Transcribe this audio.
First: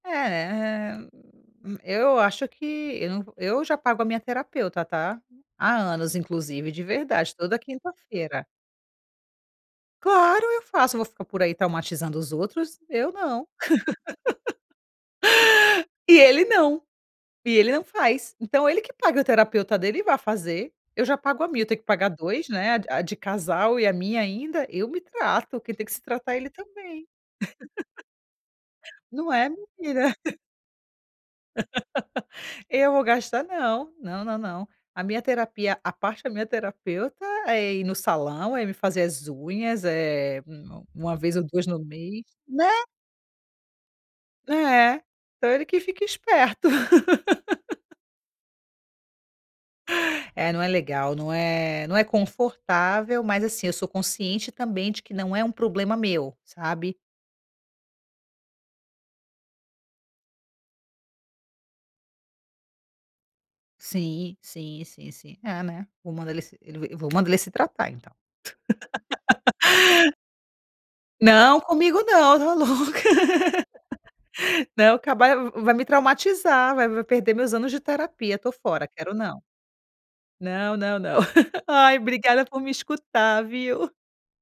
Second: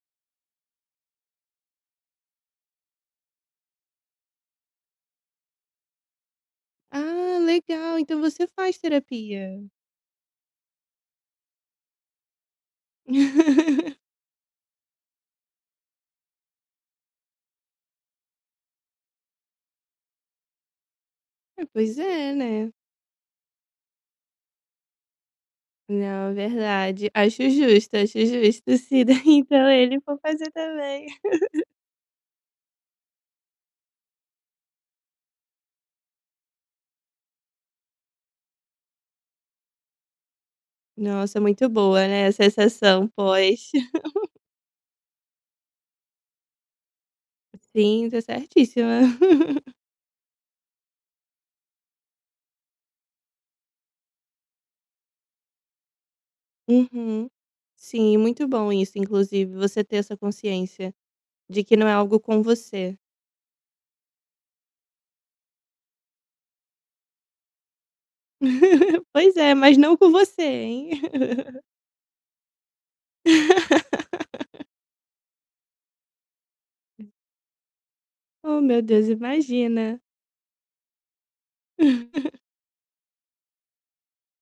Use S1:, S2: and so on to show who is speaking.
S1: É, né? Hum, eu acho que eu nã eu já pago a minha terapeuta, tá? Há anos inclusive, de verdade,
S2: Ah,
S1: toda
S2: legal. Então
S1: quinta-feira.
S2: você faz terapia.
S1: Claro, eu faço. Eu vou ficar por aí traumatizando os outros? Eu não. E ele não. E ele não faz, então ele que paga o terapeuta dele e vá fazer. Eu já pago a
S2: É.
S1: minha, tenho que
S2: Pois
S1: pagar
S2: é,
S1: 2.
S2: né?
S1: Né, a a de casal e a minha ainda? Eu me trato. Quem tem que se
S2: Não,
S1: tratar é ele também.
S2: verdade. Acho justo, acho justo. Se daí,
S1: Não é
S2: então, ele
S1: menina?
S2: for fazer também.
S1: Eu vou gastar não. Não, não, não. A minha terapia, a parte da minha terapeuta, é ir no salão, é ir fazer as unhas, eh, 1-, 1 vez
S2: Nossa,
S1: ou 2
S2: muito
S1: no
S2: boa,
S1: mês.
S2: né. A
S1: Né?
S2: sensação pós.
S1: É, então ele que fica esperto.
S2: Sim, tá certíssima.
S1: É, não é legal. Não é não é confortável, mas, assim, eu sou consciente também de que não é um problema meu, sabe?
S2: Uhum, sim, muito bom isso inclusive. Você ter essa consciência de que não é algo com você.
S1: Sim, sim, sim, sim. É, né? Vou mandar ele se ele ve vou mandar ele se tratar então.
S2: Pois é, mas não com você, hein.
S1: Não, comigo não. Tá louca? Não caba vai me traumatizar, vai vai perder meus anos de terapia. Tô
S2: Oh, meu
S1: fora,
S2: Deus.
S1: quero não.
S2: Imagina?
S1: Não, não, não. Ai, obrigada por me escutar, viu?